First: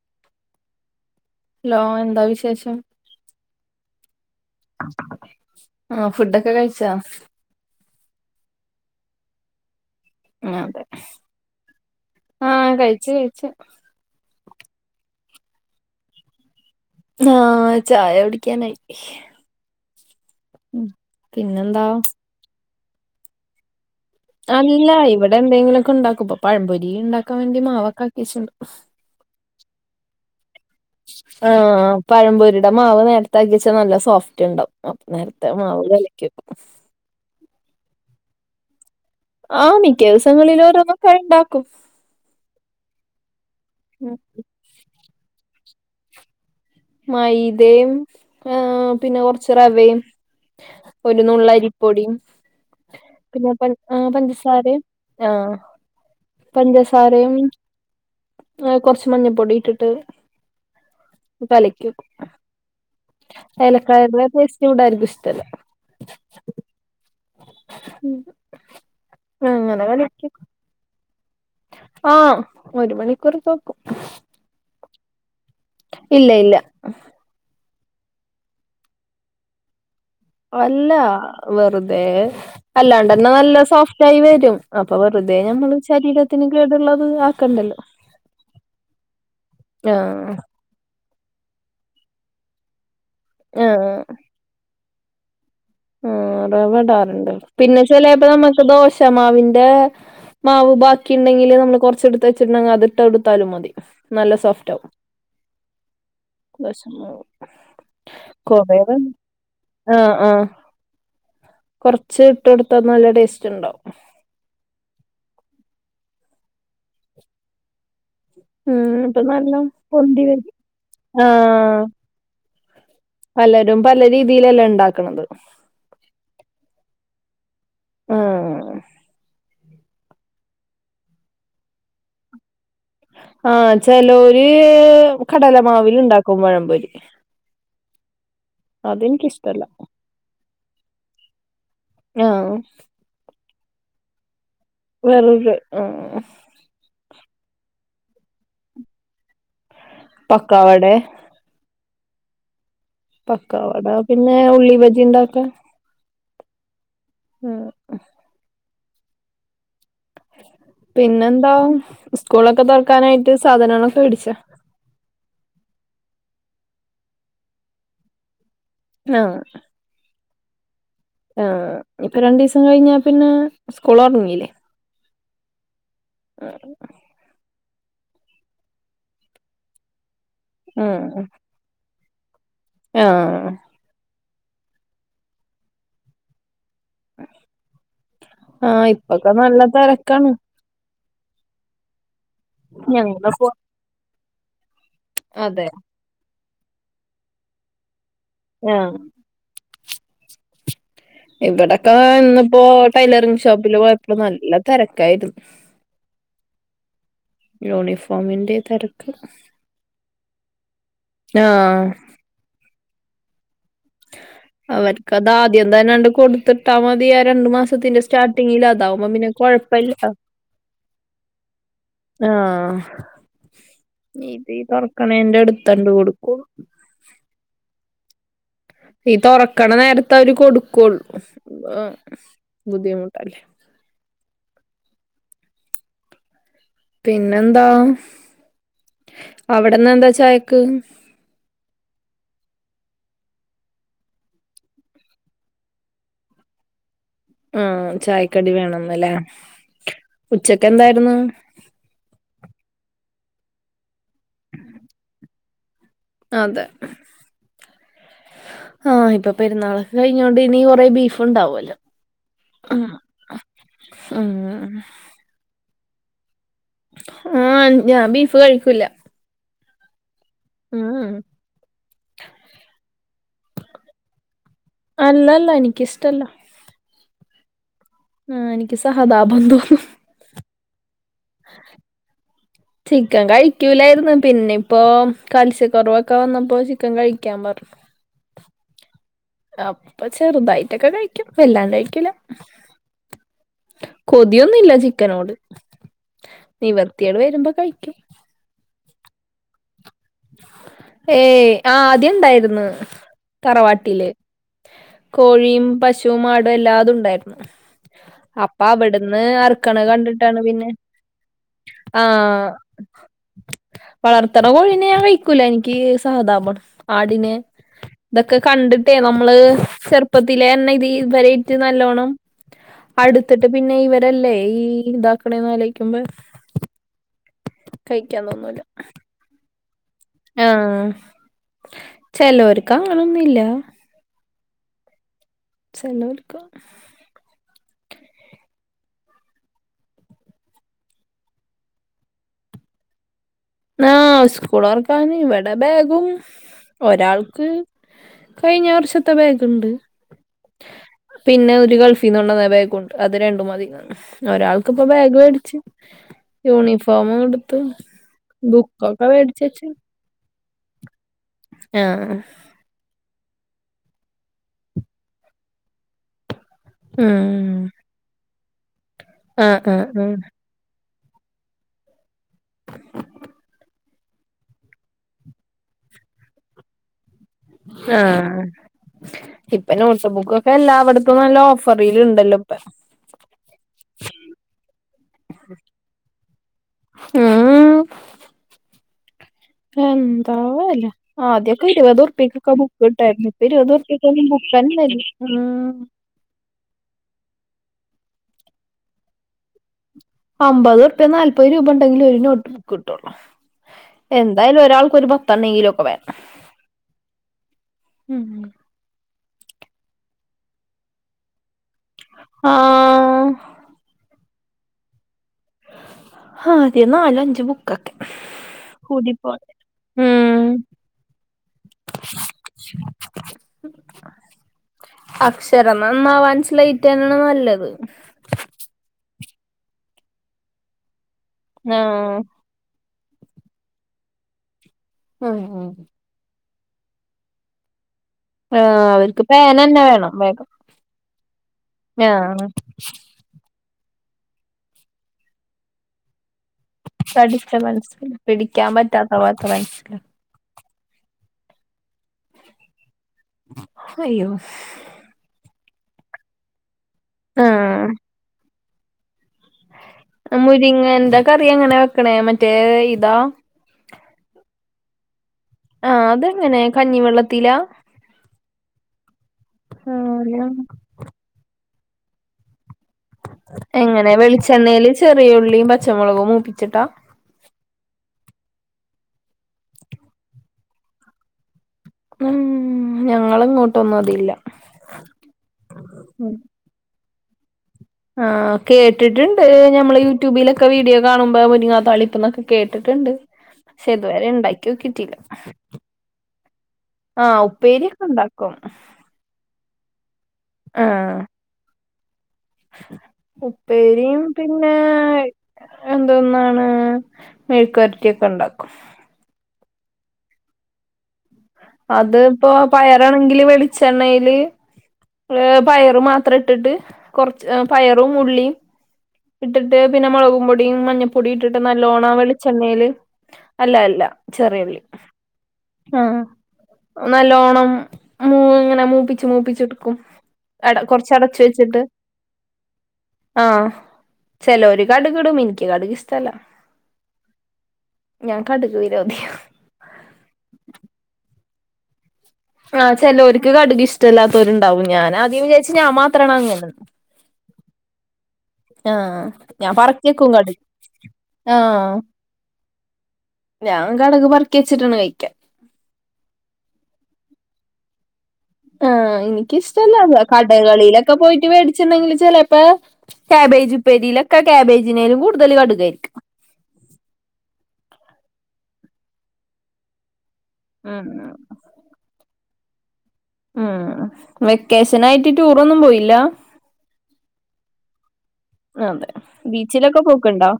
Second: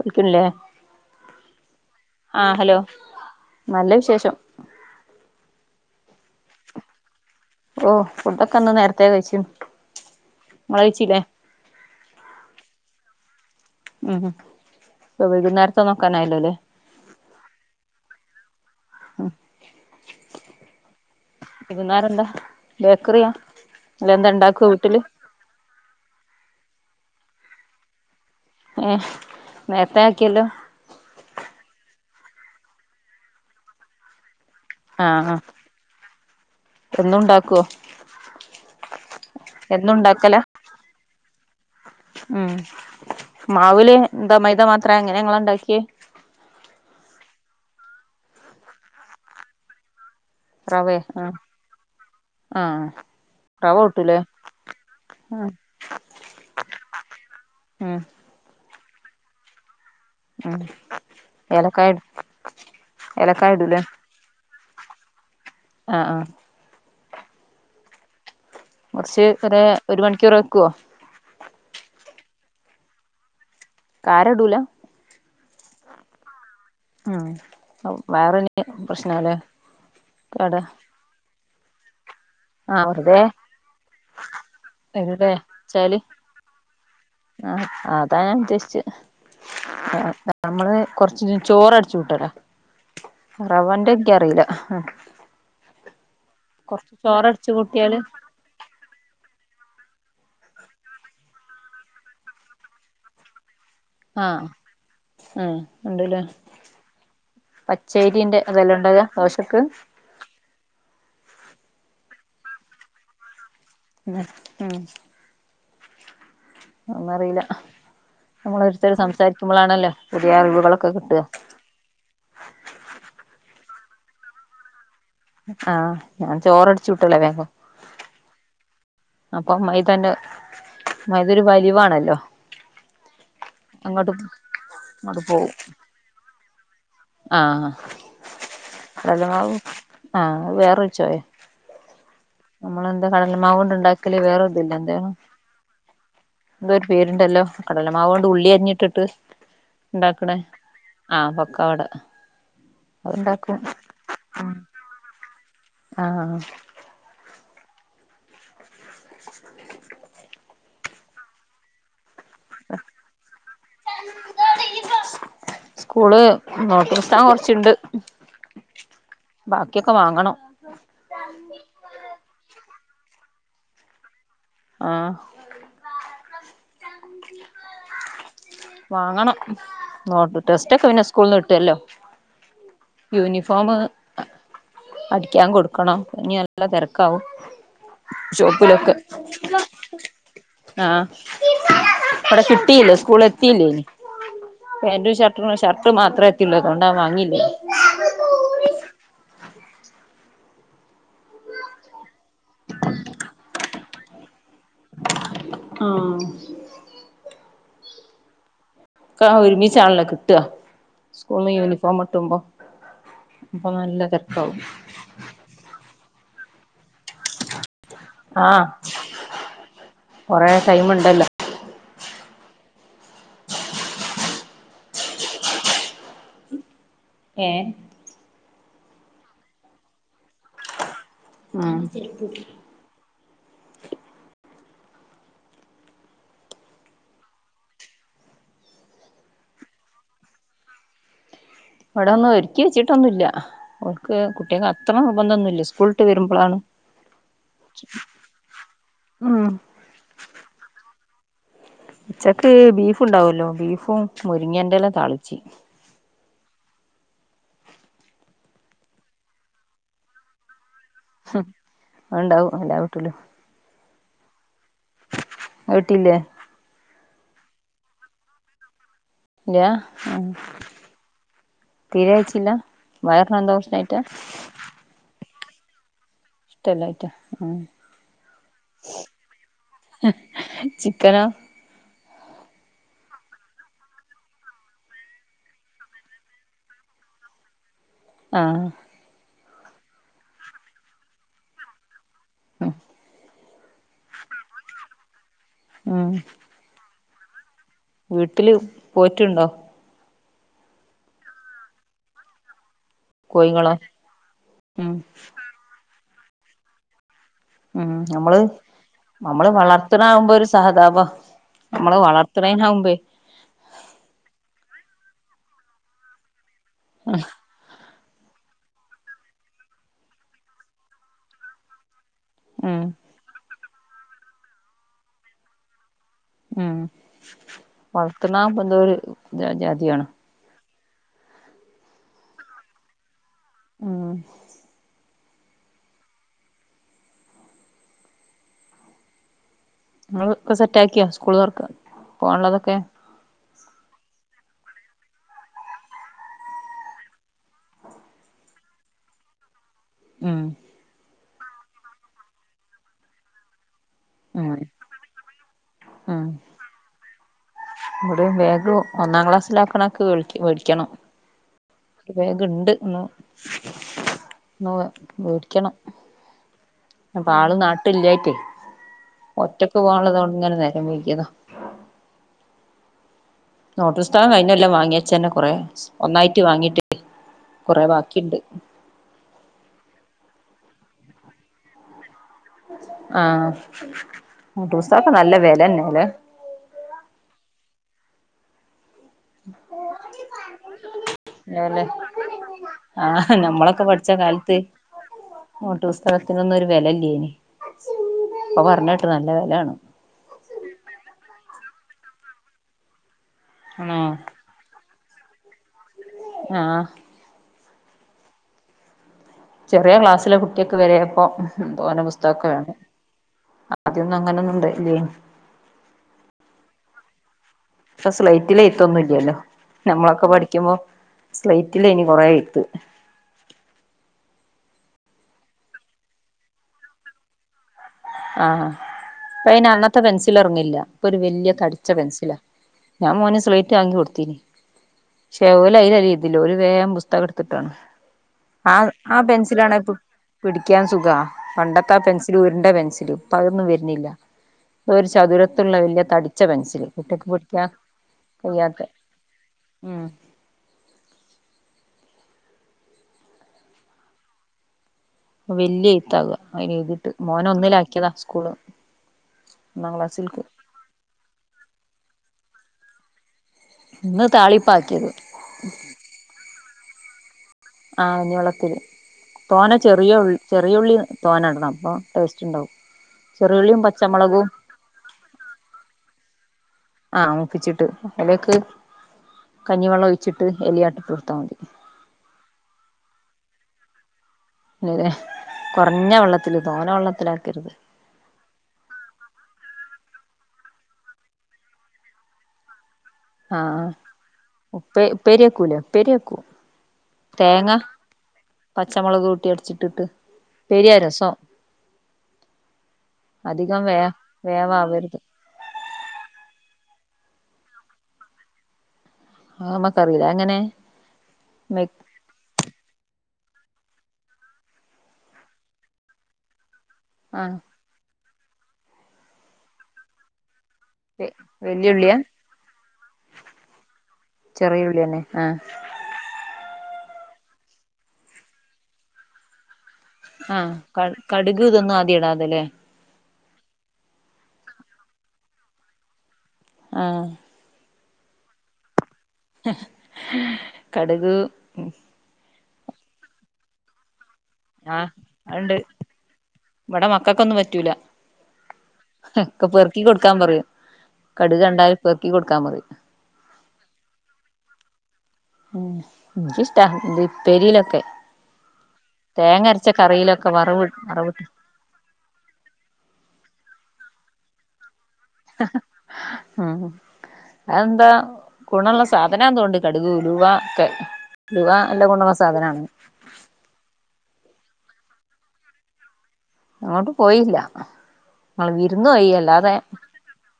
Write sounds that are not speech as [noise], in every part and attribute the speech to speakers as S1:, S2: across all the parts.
S1: കേൾക്ക്ണില്ലേ
S2: ഹലോ എന്താ
S1: ആഹ് ഹലോ
S2: വിശേഷം
S1: നല്ല വിശേഷം
S2: ആഹ് ഫുഡൊക്കെ കഴിച്ചാ
S1: ഓ ഫുഡൊക്കെന്ന് നേരത്തെ കഴിച്
S2: ആഹ് അതെ ആഹ് കഴിച്ച് കഴിച്ച്
S1: ഉം ഉം ഇപ്പൊ വൈകുന്നേരത്തെ നോക്കാനായല്ലോലെ
S2: ആഹ് ചായ കുടിക്കാനായി
S1: ഉം
S2: ഉം പിന്നെന്താ
S1: വൈകുന്നേരെന്താ ബേക്കറിയാ അല്ല എന്താ ഇണ്ടാക്കോ
S2: അല്ല
S1: വീട്ടില്
S2: ഇവിടെ എന്തെങ്കിലോക്കെ ഉണ്ടാക്കുപ്പൊ പഴപൊരി ഇണ്ടാക്കാൻ വേണ്ടി മാവോക്കാകിച്ണ്ട്
S1: ഏഹ് നേര്ത്തെ ആക്കിയല്ലോ
S2: ആഹ് പഴമ്പൊരിടെ മാവ് നേരത്താക്കിവെച്ചാ നല്ല സോഫ്റ്റ്ണ്ടാവും അപ് നേരത്തെ മാവ് കലക്കിയോക്കും
S1: എന്നുണ്ടാക്കോ
S2: ആഹ് മിക്ക ദിവസങ്ങളിലോരോന്നോക്കെ എണ്ടാക്കും
S1: ഉം മാവില്
S2: ഉം,
S1: എന്താ മൈദ മാത്രേ എങ്ങനെങ്ങളണ്ടാക്കിയേ
S2: മൈദേം ഏ പിന്നെ കൊറച്ച് റവേം
S1: റവേ ആഹ്
S2: ഒരുന്നുള്ളരിപ്പൊടിം
S1: ആഹ്
S2: പിന്നെ പ
S1: റവ
S2: ആഹ്
S1: കൂട്ടൂലേ
S2: പഞ്ചസാരയും ആഹ് പഞ്ചസാരയും
S1: ഉം
S2: ഏ കൊറച്ച് മഞ്ഞപ്പൊടിയിട്ടിട്ട്
S1: ആഹ്
S2: കലക്കിവെക്കും
S1: ഏലക്കായ ഇടൂലേ
S2: ഏലക്കായടെ ടേസ്റ്റ് ഇവിടാര്ക്കും ഇഷ്ടല്ല
S1: ആഹ് ആഹ്
S2: ഉം
S1: കൊറച്ച് കൊറേ ഒരു മണിക്കൂർ വക്കുഓ
S2: ആ ഒരു മണിക്കൂർ വക്കും
S1: കാരടൂല
S2: ഇല്ല ഇല്ല
S1: അ വേറെനി പ്രശ്നല്ലേ
S2: അല്ലാ വെറുതെ
S1: ആഹ് വെറുതെ
S2: അല്ലാണ്ടന്നെ നല്ല സോഫ്റ്റ് ആയി വരും അപ്പൊ വെറുതെ നമ്മള് ശരീരത്തിന് കേടുള്ളത് ആ
S1: ആ അതാ ഞാൻ ഉദ്ദേശിച്ചച്ച്
S2: ആഹ്
S1: നമ്മള് കൊറച്ച ചോറടിച്ചു വിട്ടലാ
S2: ആഹ്
S1: റവന്റെ എനിക്ക് അറിയില്ല
S2: ഉം റവ ഇടാറുണ്ട് പിന്നെ
S1: കൂട്ടിയാല്
S2: ചെലപ്പ നമ്മുക്ക് ദോശമാവിന്റെ മാവ് ബാക്കി ഇണ്ടെങ്കില് നമ്മള് കൊറച്ചെടുത്ത് വെച്ചിട്ടുണ്ടെങ്കിൽ അത്ട്ട എടുത്താലും മതി നല്ല സോഫ്റ്റ് ആകും
S1: ആഹ ഉണ്ടല്ലേ പച്ചേരിന്റെ അതെല്ലാം
S2: കൊറേ
S1: ഉണ്ടകാ ദോശക്ക്
S2: ആഹ് ആഹ് കൊറച്ച് ഇട്ട് കൊടുത്താൽ നല്ല ടേസ്റ്റ് ഉണ്ടാവും
S1: ഉ ഉം അതൊന്നറിയില്ല നമ്മളൊത്തർ
S2: ഉം ഇപ്പൊ നല്ല
S1: സംസാരിക്കുമ്പോളാണല്ലോ
S2: പൊന്തി
S1: പുതിയ
S2: വരും
S1: അറിവുകളൊക്കെ കിട്ടാ
S2: ആഹ് പലരും പല രീതിയിലല്ലേ ഇണ്ടാക്കണത്
S1: ആഹ് ഞാൻ ചോറടിച്ചു വിട്ടുള്ളേ വേഗം
S2: ആ
S1: അപ്പൊ മൈതെന്റെ മൈതൊരു വലിവാണല്ലോ
S2: ആഹ
S1: അങ്ങോട്ട്
S2: ചെലോര്
S1: ഇങ്ങോട്ട്
S2: കടലമാവിൽ ഇണ്ടാക്കും പഴംമ്പൊരി
S1: ആ കടലമാവ്
S2: അതെനിക്കിഷ്ടല്ല
S1: ആ വേറൊരു ചൊയാ
S2: ആ
S1: കടമാവോണ്ട് ഇണ്ടാക്കല് വേറെ ഒതില്ല എന്താണ്
S2: വേറൊരു ആഹ്
S1: എന്തോരു പേരുണ്ടല്ലോ കടലമാവോണ്ട് ഉള്ളി അരിഞ്ഞിട്ടിട്ട് ഇണ്ടാക്കണ്
S2: പക്കാവടെ
S1: ആഹ പൊക്കവട
S2: പക്കാവട പിന്നെ ഉള്ളി ഭജി ഉണ്ടാക്ക്
S1: ആഹ്
S2: ആ പിന്നെന്താ സ്കൂളൊക്കെ തുറക്കാനായിട്ട് സാധനങ്ങളൊക്കെ മേടിച്ചാ
S1: സ്കൂള് നോട്ട്പുസ്തകം കൊറച്ച്ണ്ട്
S2: ആ
S1: ഇക്ക്ഒക്കെ വാങ്ങണം
S2: ആ ഇനിപ്പാ രണ്ടീസം കഴിഞ്ഞ പിന്നെ സ്കൂൾ തൊടങ്ങില്ലേ
S1: ആ
S2: ആ
S1: വാങ്ങണം നോട്ട് ടെസ്റ്റൊക്കെ പിന്നെ
S2: ആഹ്
S1: സ്കൂളീന്ന് കിട്ടല്ലോ
S2: ആഹ്
S1: യൂണിഫോംമ് അടിക്കാൻ കൊടുക്കണം ഇനി നല്ല തിരക്ക് ക്കാവും
S2: ആഹ്
S1: ഷോപ്പിലൊക്കെ
S2: ഇപ്പൊക്കെ നല്ല തെരക്കാണ്
S1: ആഹ് വിടെ കിട്ടീല്ല
S2: ഞങ്ങളിപ്പോ
S1: സ്കൂളെത്തീല്ലേനി പാന്റും ഷർട്ടും
S2: അതെ
S1: ഷർട്ട് മാത്രെ ക്കിള്ളെ തോണ്ടാ വാങ്ങീല്ലേനി
S2: ആഹ് ഇവിടൊക്കാ ന്ന്പ്പോ ടൈലറിംഗ് ഷോപ്പില് പോയപ്പോ നല്ല തെരക്കായിതു യൂണിഫോമിന്റെ തെര
S1: ക്കാ ഒരുമിച്ചാണല്ലോ കിട്ട സ്കൂള്ന്ന്
S2: ആഹ്
S1: യൂണിഫോമ്ട്ടുമ്പോ
S2: അവര്ക്കതാദ്യം തന്നാണ്ട് കൊടുത്തിട്ടാ മതി ആ രണ്ട് മാസ് പുത്തിന്റെ
S1: ആഹ്
S2: സ്റ്റാർട്ടിങ്ങില താവുമ്പ പിന്നെ കൊഴപ്പല്ല
S1: കൊറേ ടൈം ഉണ്ടല്ലോ
S2: ആഹ് ഞ്ഞിതി തൊറക്കണേന്റെ ടുത്തണ്ട് കൊടുക്കും
S1: ഏഹ്
S2: ഈ തൊറക്കണ നേരത്തെവര് കൊടുക്കു
S1: ഉം
S2: [unintelligible] ബുദ്ധിമുട്ടല്ലേ പിന്നെന്താ അവിടന്നെന്താ ചായക്ക്?
S1: വടൊന്നു ഒര്ക്കി വെച്ചിട്ടൊന്നുല്ല ഓർക്ക് കുട്ട്യേക്കത്ര നിർബന്ധൊന്നുല്ല സ്കൂൾട്ട് വരുമ്പളാണ്
S2: ആഹ് ചായക്കടി വേണംന്ന്ല്ലേ
S1: ഉം
S2: ഉച്ചക്കെന്തായിരുന്നു?
S1: ഉച്ചക്ക് ബീഫ്ണ്ടാവല്ലോ ബീഫും മുരിങ്ങന്റെല താളിച്ചി
S2: അതെ ആഹ് ഇപ്പപ്പെരുന്നാളൊക്കെ കഴിഞ്ഞോണ്ട്നി കൊറെ ബീഫ് ഉണ്ടാവല്ലോ
S1: അതുണ്ടാവും
S2: ഉ
S1: എല്ലാ വീട്ടിലും
S2: ഉ ഊ
S1: അഅ് വിട്ടില്ലേ
S2: ആഹ് ഞാം ബീഫ് കഴിക്കൂല്ല
S1: ല്യ ആഹ്
S2: ഊ ഉം
S1: തീരേ കയ്ച്ചില്ല വയറിനെന്തോ പ്രശ്നായ്റ്റാ?
S2: അല്ലല്ല എനിക്കിസ്ടല്ല
S1: ടല്ലായ്ട്ട ആഹ്
S2: ആഹ് എനിക്ക് സഹതാപം തോന്നും
S1: ചിക്കനോ?
S2: ചിക്കൻ കഴിക്കൂലായിരുന്നു പിന്നെ ഇപ്പോ കാൽസ്യക്കൊറവൊക്കെ വന്നപ്പോ ചിക്കൻ കഴിക്കാൻ പറഞ്ഞു
S1: ആഹ്
S2: അപ്പ ചെറുതായിട്ടൊക്കെ കഴിക്കും വല്ലാണ്ട് കഴിക്കൂല കൊതിയൊന്നുല്ല ചിക്കനോട്
S1: ആഹ്
S2: നിവർത്തിയേട് വരുമ്പോ കഴിക്കും
S1: വീട്ടില് പോറ്റ്ണ്ടോ?
S2: ഏയ് അ ആദ്യണ്ടായിരുന്നു
S1: കോഴികളോ
S2: തറവാട്ടില്
S1: ഉം
S2: കോഴിയും പശുവും ആടും എല്ലാതുംണ്ടായിരുന്നു
S1: ഉം നമ്മള്
S2: അപ്പവിടുന്ന്
S1: നമ്മള്
S2: അറക്കണ
S1: വളർത്തണാകുമ്പോ
S2: കണ്ടിട്ടാണ്
S1: ഒരു
S2: പിന്നെ
S1: സഹതാപ നമ്മള്
S2: ആഹ്
S1: വളർത്തണേനാവുമ്പേ
S2: വളർത്തണ കോഴിനെ ഞാൻ കഴിക്കൂല എനിക്കീ സഹതാപ ആടിനെ തൊക്കെ കണ്ടിട്ടേ നമ്മള് ചെറുപ്പത്തിലേന്നെ ഇത് ഇവരേറ്റ് നല്ലോണം
S1: ഉം
S2: അടുത്തിട്ട് പിന്നെ ഇവരല്ലേ ഈ ഇതാക്കണേന്നാലോയ്ക്കുമ്പോ
S1: ഉം വളർത്ത്ണാവുമ്പ ന്തോരു ജാ ജാതിയാണ്
S2: ആഹ് ചേലോര്ക്ക്‌ അങ്ങനെ ഒന്നും ഇല്ലാ
S1: ഉം
S2: സെലൊ ഇട്ക്കാ
S1: ഇങ്ങള് ഒക്കെ സെറ്റാക്ക്യാ സ്കൂള് തൊർക്ക പോവാൻള്ളതൊക്കെ
S2: ആഹ് സ്കൂളൊർക്കാന് ഇവടെ ബേഗും ഒരാൾക്ക് കഴിഞ്ഞ വർഷത്തെ ബാഗ്ണ്ട്
S1: ഉം
S2: പിന്നെ ഒരു ഗൾഫീന്നൊട്ന്ന ബേ ബേഗുണ്ട് അത് രണ്ടും മതിന്ന് പറഞ്ഞ്
S1: ഉം
S2: ഒരാൾക്ക്പ്പൊ ബാഗ് വേടിച്ച് യൂണിഫോമും എട്ത്ത്
S1: ഇവിടേം ബേഗ് ഒന്നാം ക്ലാസ്സിലാക്കണാക്ക്‌ വേൾക്ക്‌ വേടിക്കണം ഒരു
S2: ആഹ്
S1: ബേഗ്ണ്ട് ഒന്ന് ന്ന് വേ വേടിക്കണം അപ്പ ആള്
S2: ഉം
S1: നാ ട്ടില്ല്യായ്റ്റേ
S2: ആഹ്
S1: ഒറ്റക്ക്
S2: ആഹ് ആഹ്
S1: പോവാള്ളതോണ്ട് ഇങ്ങനെ നേരം വെയ്കിയതാ നോട്ടുസ്തകം കഴ്ഞ്ഞൊല്ലം വാങ്ങിയെച്ചെന്നെ കൊറേ ഒന്നായിറ്റ് വാങ്ങിയിട്ടേയ്
S2: ആഹ് ഇപ്പ നോട്ട്ബുക്കൊക്കെ എല്ലാവട്ത്തും നല്ല ഓഫറില് ഇണ്ടല്ലോ ഇപ്പെ
S1: ആഹ് നോട്ട്പുസ്‌തകൊക്കെ നല്ല വെലെന്നോലെ
S2: ഉം ഉം എന്താവോല്ലെ ആദ്യൊക്കെ ഇര്
S1: അല്ലെ
S2: വതുർപ്പ്യെക്കൊക്കെ ബുക്ക് കിട്ടായ്രുന്നു
S1: ആഹ്
S2: ഇപ്പൊ
S1: നമ്മളൊക്കെ പഠിച്ച
S2: ഇരുവതുർപ്പ്യെക്കൊന്നും ബുക്കന്നെ ഇല്ല ഉം
S1: സ്ഥലത്തിനൊന്നും ഒരു വെലല്ല്യേയ്നി ഇപ്പ പർഞ്ഞേട്ട് നല്ല വെലേണ്ന്ന്
S2: അമ്പതുർപ്പ്യ നാല്പത് രൂപ ഉണ്ടെങ്കിലേ ഒര് നോട്ട് ബുക്ക് കിട്ടൊള്ളൂ.
S1: ആണോ.
S2: എന്തായാലും ഒരാൾക്ക്‌ ഒരു പത്തെണ്ണെങ്കിലും ഒക്കെ വേണം.
S1: ആഹ്.
S2: ഉം.
S1: ചെറ്യേ ക്ലാസ്സിലെ കുട്ട്യേക്ക്‌ വരേപ്പൊ തോന്നെ പുസ്തകൊക്കെ വേണ്ടെ
S2: ആഹ്
S1: ആദ്യൊന്നും അങ്ങനെ ഒന്നു ഇണ്ടായ്റ്റില്ലേയ്നി.
S2: ആകെ നാലു അഞ്ച് ബുക്കൊക്കെ
S1: ഇപ്പൊ സ്ലൈറ്റില് എഴുത്തൊന്നും ഇല്ലല്ലോ
S2: കൂടിപ്പോയ
S1: നമ്മളൊക്കെ
S2: ഉം
S1: പഠിക്കുമ്പോ സ്ലൈയ്റ്റിലേയ്നി കൊറേ എയ്ത്ത്.
S2: അക്ഷരം നന്നാവാൻ സ്ലെയ്റ്റെന്നേണ് നല്ലത്.
S1: ആഹ് ഇപ്പ അയ്ന് അങ്ങൻത്തെ പെൻസില് എറങ്ങില്ല ഇപ്പൊ ഒരു വെല്ല്യെ തടിച്ച
S2: ആഹ്
S1: പെൻസിലാ. ഞാൻ മോന് സ്ലേറ്റ് വാങ്ങി കൊട്ത്തീനി പക്ഷേ
S2: ആഹ്
S1: ഓലയ്ലല്ല എഴ് ത് ല് ഓല് വേം പുസ്തകം ഇട്ത്തിട്ടാണ്. ആഹ് ആ
S2: അവർക്ക്
S1: പെൻസിലാണെ
S2: പേനന്നെ
S1: പി
S2: വേണം വേഗം
S1: പിടിക്കാൻ സുഖാ പണ്ടത്തെ ആ പെൻസില്
S2: ആഹ്
S1: ഉര്ണ്ട പെൻസ് ഇപ്പതൊന്നും വെര്നില്ല ഇപ്പൊ ഒരു ചതുരത്ത്ള്ളെ വെല്ല്യെ തടിച്ച പെൻസില് കുട്ടിയക്ക്
S2: തടിച്ച
S1: പിടിക്കാൻ
S2: പെൻസ്സില് പിടിക്കാൻ
S1: കഴിയാത്ത
S2: പറ്റാത്ത പോൽത്തെ പെൻസിലാ
S1: ഉം
S2: ഹയ്യോ.
S1: അഹ് വെല്ല്യെ എയ്ത്താവ അയ്ല് എഴ്തിട്ട് മോനെ
S2: ആഹ്
S1: ഒന്നിലാക്ക്യേതാ സ്കൂൾള് ഒന്നാം ക്ലാസിൽക്ക്.
S2: പി ങ്ങ് എന്താകറി എങ്ങനാ വെക്കണേ മറ്റേ ഇതാ.
S1: ഇന്ന് താളിപ്പാ ആക്ക്യേത്.
S2: ആഹ് അതെങ്ങനേ കഞ്ഞിവെള്ളത്തിലാ.
S1: ആഹ് കഞ്ഞിവെള്ളത്തില് തോനെ ചെറിയ ഉൾ
S2: ആഹ്
S1: ചെറിയ ഉള്ളി. തോനെ ഇടണം അപ്പൊ ടേസ്റ്റ് ഇണ്ടാവും.
S2: എങ്ങനെ വെളിച്ചെണ്ണൽ ചെറിയ ഉള്ളിയും പച്ചമൊളകും മൂപ്പിച്ചിട്ടാ.
S1: ആഹ് മുപ്പിച്ചിട്ട് അയ്ലേക്ക് കഞ്ഞിവെള്ളം ഒഴിച്ചിട്ട് എലിയാട്ട് കൊടുത്താൽമതി.
S2: ഉം ഞങ്ങളെ ഇങ്ങോട്ടൊന്നും അതില്ല.
S1: ഇ കൊറഞ്ഞവെള്ളത്തില് തോനെ വെള്ളത്തിലാക്കരുത്.
S2: ആഹ് കേട്ടിട്ടിണ്ട് ഞമ്മള് യൂട്യൂബിലൊക്കെ വീഡിയോ കാണുമ്പോ മുരിങ്ങാത്തളിപ്പന്നൊക്കെ കേട്ടിട്ടിണ്ട്.
S1: ആഹ് ഉപ്പെ ഉപ്പേരിക്കൂല്ലേ ഉപ്പേരിക്കൂം.
S2: ആഹ്
S1: തേങ്ങ
S2: ഉപ്പേരിയൊക്കെ ഇണ്ടാക്കും
S1: പച്ചമുളക് കൂട്ടി അടിച്ചിട്ടിട്ട് ഉപ്പേരിയ രസം. അധികം വേ
S2: ഉപ്പരിയും പിന്നെ.
S1: വേവാവരുത്
S2: എന്തൊന്നാണ് മേഴ്ക്കരറ്റിയൊക്കെണ്ടാക്കും.
S1: ആമ്മക്കറിയിലെങ്ങനെ.
S2: അത് ഇപ്പോ പയറാണെങ്കില് വെളിച്ചെണ്ണയില്. പയറ് മാത്രം ഇട്ടിട്ട്
S1: ആ
S2: കൊറച്ച് പയറും ഉളീം. ഇട്ടിട്ട് പിന്നെ മൊളക്പൊടിം മഞ്ഞ. പൊടിയിട്ടിട്ട്
S1: വല്യ ഉള്ളിയാ
S2: നല്ലോണാവെളിചണ്ണയില് അല്ല അല്ല ചെറിയുള്ളി.
S1: ചെറിയ ഉള്ളി തന്നെ ആ
S2: ആ നല്ലോണം മൂ ഇങ്ങനെ മൂപ്പിച്ച് മൂപ്പിച്ചിട്ട് ഇടുകും.
S1: ആഹ് ക കടുക് ഇതൊന്നും ആദ്യം ഇടാതെല്ലേ.
S2: ആഹ്. ചേലോര് കടുക് ഇടും ഇനിക്ക് കടുക് ഇഷ്ടല്ല.
S1: ആഹ്.
S2: ഞാൻ കടുക് വിരോതിയ.
S1: കടുക്.
S2: ആ ചെലോർക്ക് കടുക് ഇഷ്ടല്ലാത്തോര്. ഉണ്ടാവും
S1: ആഹ്
S2: ഞാനാദ്യം വിചാരിച്ചു
S1: അത്ണ്ട്
S2: ഞാൻ മാത്രണ് അങ്ങനന്ന്.
S1: ഇവിടെ മക്കൾക്കൊന്നും പറ്റൂല
S2: ആഹ ഞാൻ പറക്ക്യക്കും കട്
S1: കട്കണ്ടാൽ പെർക്കികൊടുക്കാൻ പറി
S2: ഞാൻ കടക് പറക്കി വെച്ചിട്ടാണ് കഴിക്ക്യ.
S1: ഉം എനിക്കിഷ്ട ദ്പ്പേരിയിലൊക്കെ.
S2: ആ എനിക്കിഷ്ടല്ലാ
S1: കറിയിലൊക്കെ വറവ്
S2: കടകളിയിലൊക്കെ
S1: വറവിട്ട്
S2: പോയിട്ട് മേടി ച്ചിണ്ടെങ്കില് ചെലെപ്പെ, കേബേജുപ്പേരീലൊക്കെ കേബേജിനേലും കൂ
S1: ആ മ് അഎന്താ ഗുണള്ള സാധനാ തോണ് കടുക് ലുവാ ക്കെ
S2: ഉം
S1: രുവ എല്ലാം കൊണ്ടുവുള്ള സാധനാണ്.
S2: ഉം വെക്കേഷനായിറ്റ് ടൂറൊന്നും പോയില്ല?
S1: എങ്ങോട്ടും പോയീല്ല. ങ്ങൾ
S2: അതെ
S1: വിരുന്ന് പോയി അല്ലാതെ
S2: ബീച്ചിലൊക്കെ പോക്ക്ണ്ടോ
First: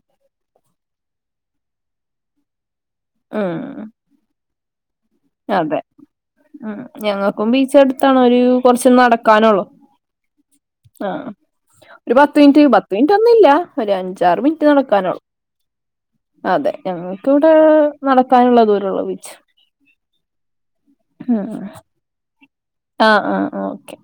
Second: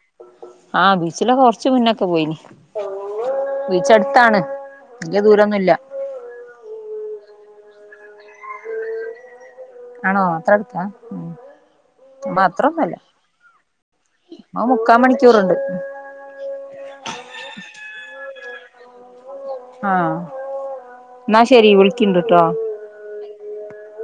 S1: ആഹ ബീച്ചിലൊക്കെം കൊറച്ച് മുന്നൊക്കെ പോയിനി,
S2: ഉം
S1: ബീച്ചടു ത്താണ്. വല്ല്യ ദൂരൊന്നുല്ല.
S2: അതെ ഉം ഞങ്ങക്കും ബീച്ചടുത്താണ്. ഒരു കൊറച്ച് നടക്കാനൊള്ളൂ.
S1: ആണോ അത്ര അടുത്താ?
S2: ഒരു പത്ത് മിനിറ്റ്, പത്ത്
S1: അത്രൊന്നുമല്ല
S2: മിനിറ്റ് ഒന്നുല്ല. ഒരു അഞ്ചാറ്
S1: അത്
S2: മിനിറ്റ്
S1: മുക്കാ
S2: നടക്കാനുള്ളൂ.
S1: മണിക്കൂറുണ്ട്
S2: അതെ, ഞങ്ങക്ക് വിടെ നടക്കാനുള്ള ദൂരൊള്ളൂ ബീച്ച്.
S1: ആഹ് ന്നാ ശരി വിളിക്കിണ്ട്ട്ടോ.
S2: ആഹ ആഹ ആഹ ഓക്കെ.